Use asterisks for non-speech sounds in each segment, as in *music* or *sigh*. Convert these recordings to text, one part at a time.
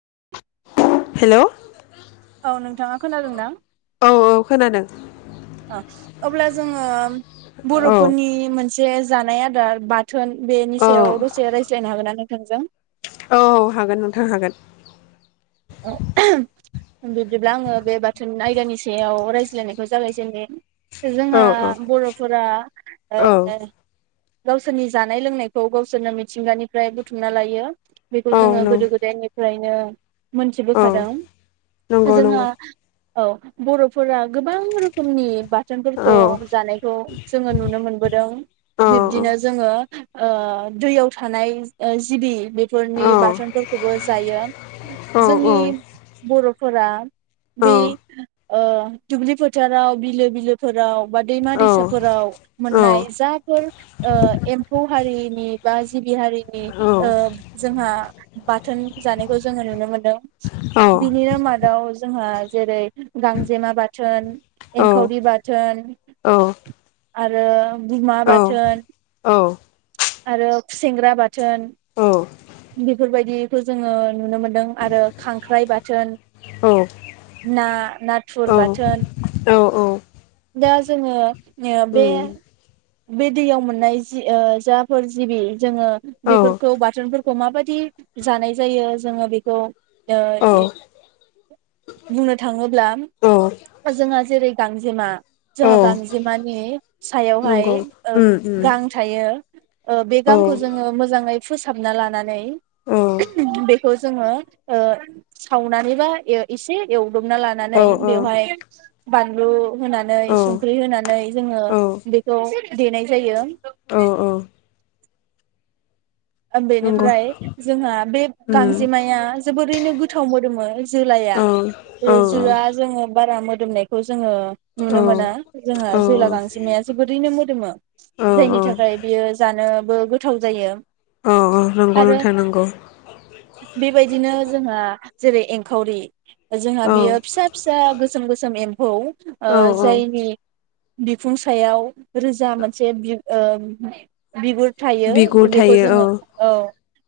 *inaudible* Hello औ नोंथाङा खोनादोंदा औ खोनादों ना ओ अब्ला जोङो औ बर'फोरनि मोनस एसे जानाय आदार बा थोन बेनि औ सायाव दसे रायज्लायनो हागोन ना नों थोंजों औ हागोन नोंथां हागोन औ बिब्दिब्ला आङो बे बाथोन आयदानि सायाव रायज्लायनायखौ जागायजेननि औ जोंहा बर'फोरा ओ औ गावसोरनि जानाय लोंनायखौ गावसोरनो मिथिंगानिफ्राय बुथुमना लायो बेखौ औ जोङो नों गोदो गोदायनिफ्राय बिनो औ मोनथिबोखादों नंगौ जोंहा नंगौ औ बर' फोर गोबां रोखोमनि बाथोनफोरखौ औ जानायखौ जोङो नुनो मोनबोदों औ बिब्दिनो जोङो ओ दैयाव थानाय जिबि बेफोरनि औ बाथोनफोरखौबो जायो औ जोंनि बर' फोरा बे ओ दुब्लि फोथाराव बिलो बिलोफोराव बा दैमा दैसाफोराव औ मोननाय जाफोर ओ एम्फौ हारिनि बा जिबि हारि नि औ ओ जोंहा बाथोन जानायखौ जोङो नुनो मोन दों बिनिनो मादाव जोंहा जेरै गांजेमा बाथोन एंखावरि बाथोन आरो गुमा बाथोन आरो खुसेंग्रा बाथोन बेफोरबायदिखौ जोङो नुनो मोनदों आरो खांख्राइ बाथोन औ ना नाथुर बाथोन औ औ दा जोङो ओ बे बे दैयाव मोननाय ओ जि जाफोर जिबि जोङो औ बेफोरखौ बाथोनफोरखौ माबायदि जानाय जायो जोङो बेखौ ओ औ इ बुंनो थाङोब्ला औ जोंहा जेरै गांजेमा। औ जोंहा गांजेमानि सायावहाय नंगौ उम उम गां थायो। ओ बे औ गांखौ जोङो मोजाङै फोसाबना लानानै औ बेखौ जोङो ओ सावनानैबा ए एसे एव *unintelligible* लानानै औ बेवहाय बानलु होना होनानै औ संख्रि होनानै जोङो औ बेखौ देनाय जायो। औ औ नंगौ बेनिफ्राय जोंहा बे उम गांजेमाया जोबोरैनो गो थाव मोदोमो जोलाआ। औ औ ओ जोआ जोङो बारा मोदोमनायखौ जोङो औ नुनो मोना जोंहा जोला गांजेमाया जोबोरैनो मोदोमो औ जायनि थाखाय बियो जानोबो गोथाव जायो। अ नंगौ आरो नोंथां नंगौ। बेबायदिनो जोंहा जेरै एंखावरि जोंहा औ बियो फिसा फिसा गोसोम गोसोम एम्फौ ओ औ औ जायनि बिखुं सायाव रोजा मोनसे बि ओ बिगुर। थायो बिगुर बेखौ थायो औ। जोङो औ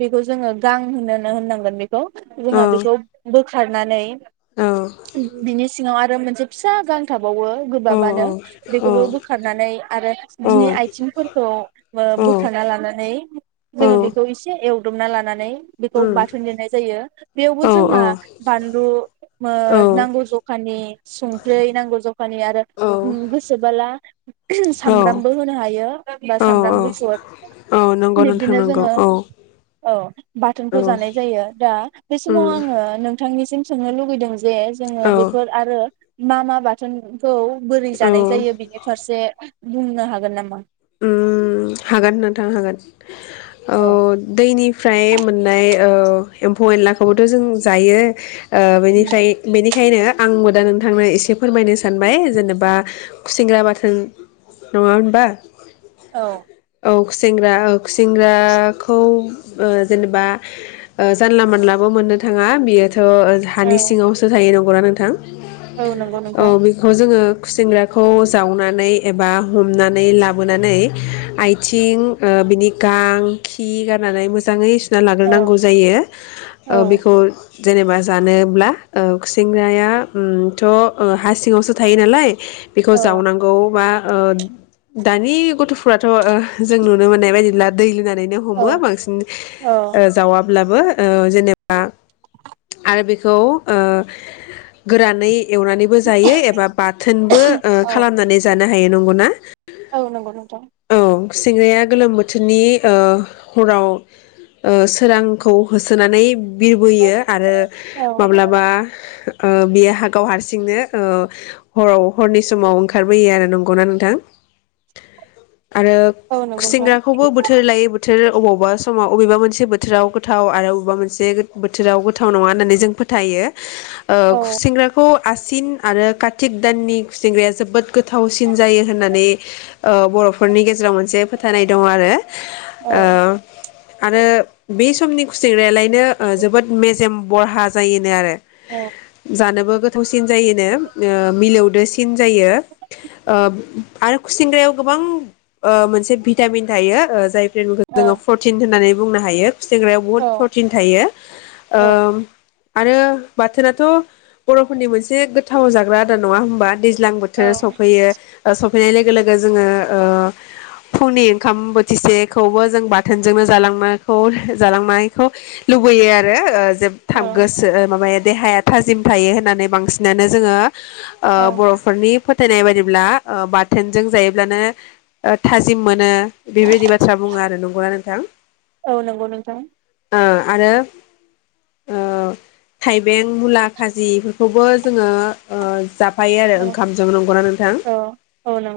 बेखौ जोङो गां होनोनो होननांगोन बेखौ *unintelligible* औ जोंहा बेखौ खारनानै औ बिनि सिङाव आरो मोनसे फिसा गां थाब बावो औ गोबाबानो औ बेखौबो बोखारनानै आरो औ बिनि आथिंफोरखौ औ बोखाना लानानै जोङो बेखौ एसे एवदमना लानानै बेखौ उम बाथोन देनाय जायो बेयावबो औ औ जोंहा बानलु ओ नांगौ जखानि संख्रि नांगौ जखानि आरो उम गोसोबोला सामब्रामबो होनो हायो बा औ सामब्राम गुफुर। औ नंगौ नों बिनो जोङो औ बाथोनखौ औ जानाय जायो दा बे समाव उम आ नोंथां सिम सोंनो लुुबैदों। जे जोङो औ बेफोर आरो मा मा बाथोन खौ बोरै औ जानाय जायो बिनि फारसे बुंनो हागोन नामा? हागोन नोंथां हागोन। औ दैनिफ्राय मोननाय औ एम्फौ एनलाखौबोथ' जों जायो। ओ बेनिफ्राय बेनि खायनो आंबो दा नोंथांनो एसे फोरमायनो सानबाय जेनेबा खुसिंग्रा बाथोन नङा होनबा। औ औ खुसेंग्रा ओ खुसेेंग्राखौ ओ जेनेबा जानला मानलाबो मोननो थाङा बियो थ थ' हानि औ सिङावसो थायो नं नोंगौना नोंथां? औ नंगौ औ नोंथां बेखौ जोङो। खुसेंग्राखौ जावनानै एबा हमनानै लाबो बोनानै आयथिं ओ बिनि गां खि गारनानै मोजाङै सु ना औ लाग्रोनांगौ जायो औ ओ बिखौ जेनेबा जानोब्ला ओ संग्राया ओमथ' हा सिङावसो थायो नालाय बिखौ औ जावनांगौ बा ओ दानि गथ'फुराथ थ' ओह जों नुनो मोननाय बायदिब्ला दै लुना नैनो हमो औ बांसिन औ ओ जावाब्ला। बो ओ जेनेबा आरो बेखौ ओ गोरानै एवनानैबो जायो एबा बाथोनबो ओ औ खालामनानै जानो हायो नंगौना? औ नंगौ नोंथां। गुसेंग्राया गोलोम बोथोरनि ओ हराव ओ सोरांखौ होसोनानै बिरबोयो आरो औ माब्लाबा ओ बियो हागाव हारसिंनो ओ हराव हरनि समाव ओंखारबोयो आरो नों गना नोंथां? आरो औ नंगौ नोंथां खुसेेंग्राखौबो बोथोर लायो बोथो थोर अबावबा समाव अबेबा मोनसे बोथोराव गोथाव आरो अबेबा मोनसे गोद-बोथोराव गोथाव नङा होननानै जों फोथायो। औ खुसेंग्राखौ आसिन आरो कातिक दाननि खुसेंग्राया जोबोद गोथावसिन जायो होननानै औ बर'फोरनि गेजेराव मोनसे फोथायनाय दङ आरो। औ ओ आरो बे समनि खुसेंग्रायालाय नो ओ जोबोद मेजेम बरहा जायोनो आरो। औ जानोबो गोथाव सि *unintelligible* जायोनो ओ मिलौ दोसिन जायो। ओ आरो खुसेंग्रायाव गोबां ओ मोनसे भिटामिन थायो जाय जेनुकु औ जोङो फरटिन होननानै बुंनो हायो। खुसेंग्रायाव बुहुद औ प्रटिन थायो औ ओम आरो बाथोनाथ' बर'फोरनि मोनसे गोथाव जाग्रा आदार नङा होमबा दैज ज्लां बोथोर सौफैयो ओ स' फैनाय लोगो-लोगो जोङो ओ फुंनि ओंखाम बोथिसेखौबो जों बाथोनजोंनो जालांनायखौ-जालांनायखौ लुबैयो आरो ओ जोब थाब गोसो ओ माबा देहाया थाजिम थायो होननानै बांसिनानो जोङो ओ बर'फोरनि फो थायनाय बादिब्ला ओ बा थोनजों जायोब्लानो ओ थाजिम मोनो बेबायदि बाथ्रा बुङो आरो नंगौना नोंथां? औ नोंगौ नोंथां। ओ आरो ओ थाइबें मुला खाजिफोरखौबो जोङो ओ जाब फायो आरो औ ओंखामजों नंगौ ना नोंथां? औ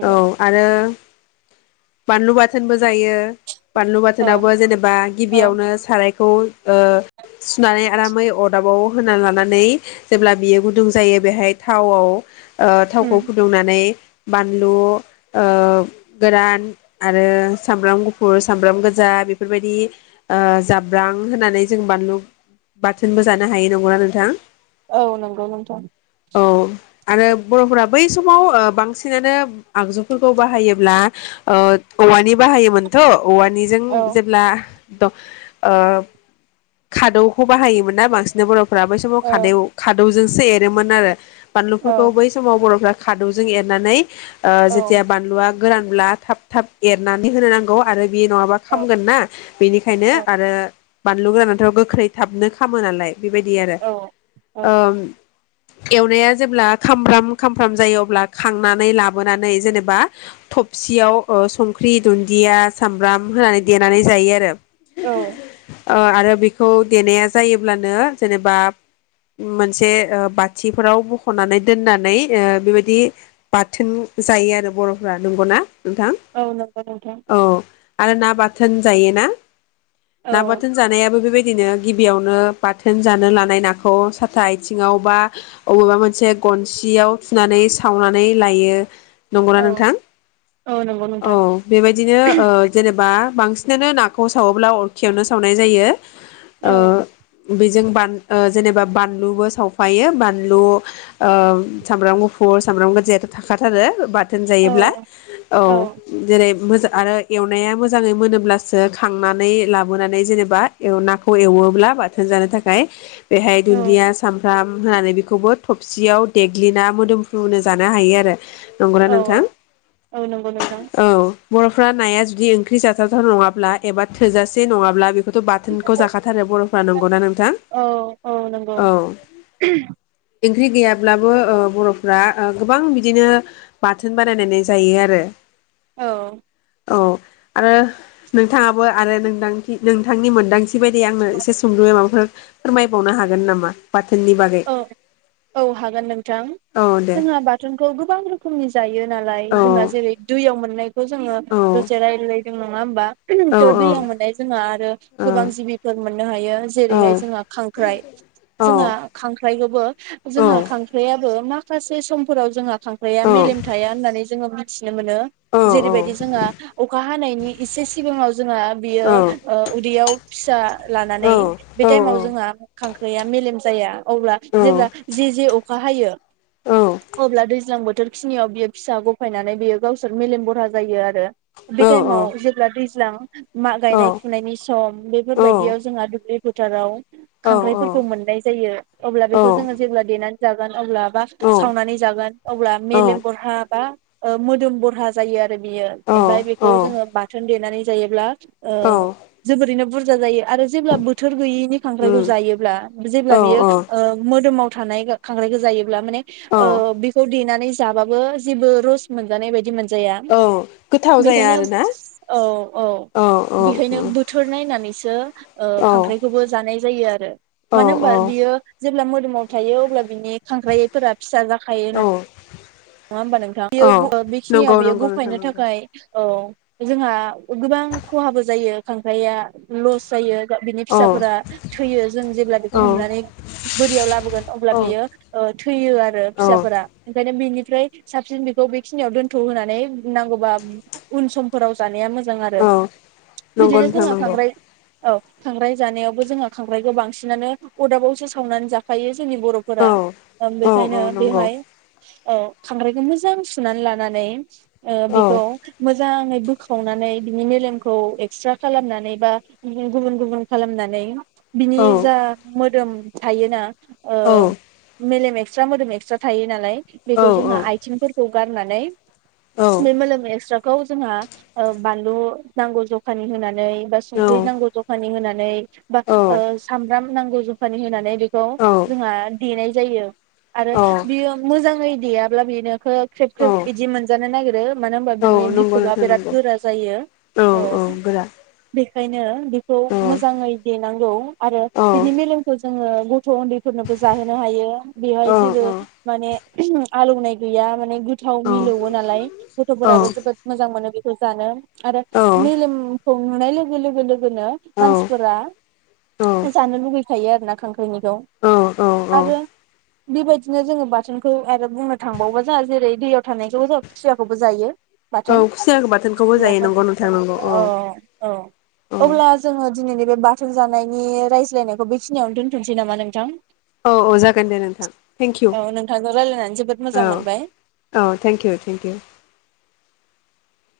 औ आरो ओ बानलु बाथोनबो जायो। बानलु औ बाथोनावबो जेनेबा औ गिबियावनो साराय खौ ओ सुनानै आरामै अदाबाव होना लानानै जेब्ला बियो गुदुं जायो बेहाय थावाव ओ थावखौ उम फुदुंनानै बानलु ओ गोरान आरो सामब्राम गुफुर, सामब्राम गोजा बेफोरबायदि ओ जाब्रां होनानै जों बानलु बाथोनबो जानो हायो। नंगौ ना नोंथां? औ नंगौ नोंथां। औ आरो बर'फोरा बै समाव ओ बांस सिनानो आगजुफोरखौ बाहायोब्ला ओ औवानि बाहायोमोनथ'। औवानिजों औ जेब्ला त' ओ खादौखौ बाहायोमोन ना बांसिना बर' फोरा बै समाव औ खादेव-खादौजोंस सो एरोमोन आरो औ बानलुफोरखौ बै समाव बर'फ्रा खादौजों एर नानै ओ औ जेथिया बानलुआ गोरानब्ला थाब थाब एरनानै होनो नांगौ आरो बे नङाबा औ खामगोन ना बेनिखायनो औ आरो बानलु गोरानाथ' गोख्रै थाबनो खामो नालाय। बेबायदि आरो औ औ ओम। एवनाया जेब्ला खामब्राम खामफ्राम जायो अब्ला खांनानै लाबोनानै जेनेबा थबसियाव ओ संख्रि दुन्दिया सामब्राम होनानै देनानै जायो आरो। औ। ओ आरो बेखौ देनाया जायोब्लानो जेनेबा मोनसे ओ बाथिफोराव बख'नानै दोननानै ओ बेबायदि बाथोन जायो आरो बर'फोरा। नंगौ ना? औ नंगौ नोंथां। आरो ना बाथोन जायो ना? औ ना बाथोन जानायाबो बेबायदि दिनो गिबियावनो बाथोन जानो लानाय नाखौ साथा आथिङाव बा अबेबा मोनसे गनसियाव थुनानै सावना नै लायो। नंगौना औ नोंथां? औ नंगौ औ नोंथां बेबायदिनो ओ जेनेबा बांसिनानो नाखौ सावोब्ला अरखियावनो सावनाय जायो। औ ओ बेजों बान ओ जेनेबा बानलुबो सावफायो बानलु ओ सामब्राम गुफुर सामब्राम गो जे थाखाथारो बाट थोन औ जायोब्ला औ जेरै मोजां आरो एवनाया मोजाङै मोनोब्लासो खांनानै लाबोनानै जेनेबा एव नाखौ एवोब्ला बाथोन जानो थाखाय बेहाय औ दुन्दिया सामफ्राम होनानै बेखौबो थबसियाव देग्लिना मोदोमफ्रुनो जानो हायो आरो। नंगौना औ नोंथां? औ नंगौ नोंथां औ। बर'फ्रा नाया जुदि ओंख्रि जाथावथाव नङाब्ला एबा थोजासे नङाब्ला बे बेथ बाथोनखौ जाखाथारो बर'फ्रा नंगौना नोंथां? औ औ नंगौ औ। ओंख्रि गैयाब्लाबो ओ बर'फ्रा ओ गोबां बिदिनो बाथोन बानायनानै जायो आरो। औ। औ आरो नोंथाङाबो आरो नोंदांथि नोंथांनि मोनदांथि बिबायदि आंनो एसे सुंद'यै माबाफोर फोरमाय बुंबावनो हागोन नामा? बाथोननि बागै औ औ हागोन नोंथां औ दे जोंहा बा थोनखौ गोबां रोखोमनि जायो। नालाय औ जोंहा जेरै दैयाव मोननाय जोङो औ दसे रायलाय जों नङा होमबा। औ थ दैयाव मोननाय जोंहा आरो ओ गोबां जिबिफोर मोननो हायो औ जेरैहाय जोंहा खांख्राइ औ जोंहा। खांख्राइखौबो औ जोङो खांख्राइआबो मा माखासे समफोराव जोंहा खांख्राया औ मेलेम थाया होननानै जोङो मिथि नो मोनो औ औ जेरैबायदि जोंहा अखा हानायनि एसे सिगाङाव जोंहा बियो औ उदैयाव फिसा लानानै बे टाइमाव जोंहा खांख्राइया मेलेम जाया। अब्ला जेब्ला जे जे अखा हायो अब्ला दैज्लां बोथोर खिनियाव बियो फिसा गफायनानै बियो गावसोर मेलेम बरहा जायो आरो बे टाइमाव जेब्ला दै दैज्लां मा गायनाय फुनायनि सम बेफोरबायदियाव जोंहा दुब्लि फोथाराव खांख्राइफोरखौ मोननाय जायो। अब्ला बेखौ जोङो जेब्ला देनानै जागोन अब्ला औ सावनानै जागोन अब्ला औ मेलेम बरहा बा मोदोम बरहा जायो आरो बियो औ ओमफ्राय औ बेखौ जोङो बाथ बाथोन देनानै जायोब्ला ओ औ जोबोरैनो बुरज बुरजा जायो आरो जेब्ला बोथोर गैयि नि उम खांख्राइखौ जायोब्ला औ जेब्ला बियो ओ मोदोमाव थानाय खांख्रायखौ जायोब्ला माने औ ओ बेखौ देनानै जाबाबो जेबो रस मोनजानाय बायदि मोन जाया औ गोथाव जाया बेखायनो आरोना औ औ औ औ बेखायनो बोथोर नायनानैसो औ ओ खांख्राइखौबो जानाय जायो आरो औ मानो होनबा औ बियो जेब्ला मोदोमाव थायो अब्ला बिनि खांख्राइफोरा फिसा जाखो खायो न नङा होमबा नोंथां? औ बेयो बेखिनियाव नंगौ बेयो नंगौ नोंथां गफायनो नंगौ थाखाय औ। जोंहा गोबां खहाबो जायो खांख्राइया लस जायो। बिनि औ फिसाफोरा थैयो जों जेब्ला बेखौ औ हमनानै बोरियाव लाबोगोन अब्ला औ बियो ओ थैयो आरो औ फिसाफोरा। ओंखायनो बिनि ओमफ्राय साबसिन बेखौ बेखिनियाव दोन्थ' होनानै नांगौबा उन समफोराव जानाया मो जां आरो औ नंगौ बिदिनो नोंथां जोङो नंगौ खांख्राइ औ खांख्राइ जानायावबो जोंहा खांख्राइखौ बांसिनानो अदाबावसो सावनानै जाखायो जोंनि बर'फोरा। औ *unintelligible* औ औ ओंखायनो नंगौ बेहाय औ। खांख्राइखौ मोजां सुनानै लानानै ओ औ बेखौ मोजाङै बोखावनानै बिनि मेलेमखौ एक्सट्रा खालामनानै बा गुबुन गुबुन खालामनानै बिनि औ जा मोदोम थायोना ओ औ मेलेम एक्सट्रा मोदोम एक्सट्रा थायो नालाय। औ खौ जोंहा आइथिंफोर खौ गारनानै औ *unintelligible* खौ जोंहा ओ बानलु नांगौ जखानि होनानै बा औ संख्रि नांगौ जखानि होनानै बा ओ औ सामब्राम नांगौ जखानि होनानै बेखौ औ जोंहा देनाय जायो। आरो बियो मोजाङै देयाब्ला बिदिनो खो ख्रेब ख्रेब बिदि मोनजानो नागिरो। मानो होनबा बिनि नंगौ बिख'बा नोंथां बिराद नंगौ गोरा जायो। औ बे ओंखायनो बेखौ औ मोजाङै देनांगौ आरो औ बिनि मेलेमखौ जोङो गथ' उन्दैफोरनोबो जाहोनो हायो। बेहाय औ जेबो माने आलौनाय गैया माने गोथाव औ औ मिलौवो नालाय औ गथ'फोराबो जोबोद मोजां मोनो बे खो जानो। आरो मेलेम खौ नुनाय लोगो लोगो लोगोनो औ मानसिफोरा जानो लुगैखायो आरोना खांख्राइनिखौ औ आरो बेबादिनो जोङो बाथोनखौ आरो बुंनो थांबावबा जाहा जेरै दैयाव थानायखौबो *inaudible* खुसियाखौबो जायो। औ बाथोन खुसियाखौ बाथोनखौबो जायो खुसियाफोर। नंगौ नोंथां नंगौ औ औ औ अब्ला जोङो दिनैनि बे बाथोन जानायनि रायज्लायनायखौ बेखिनियावनो दोनथ'नोसै नामा नोंथां? औ अ जागोन दे नोंथां थेंक इउ। औ नोंथांजों रायलायनानै जोबोद मोजां औ मोनबाय औ थेंक इउ थेंक इउ।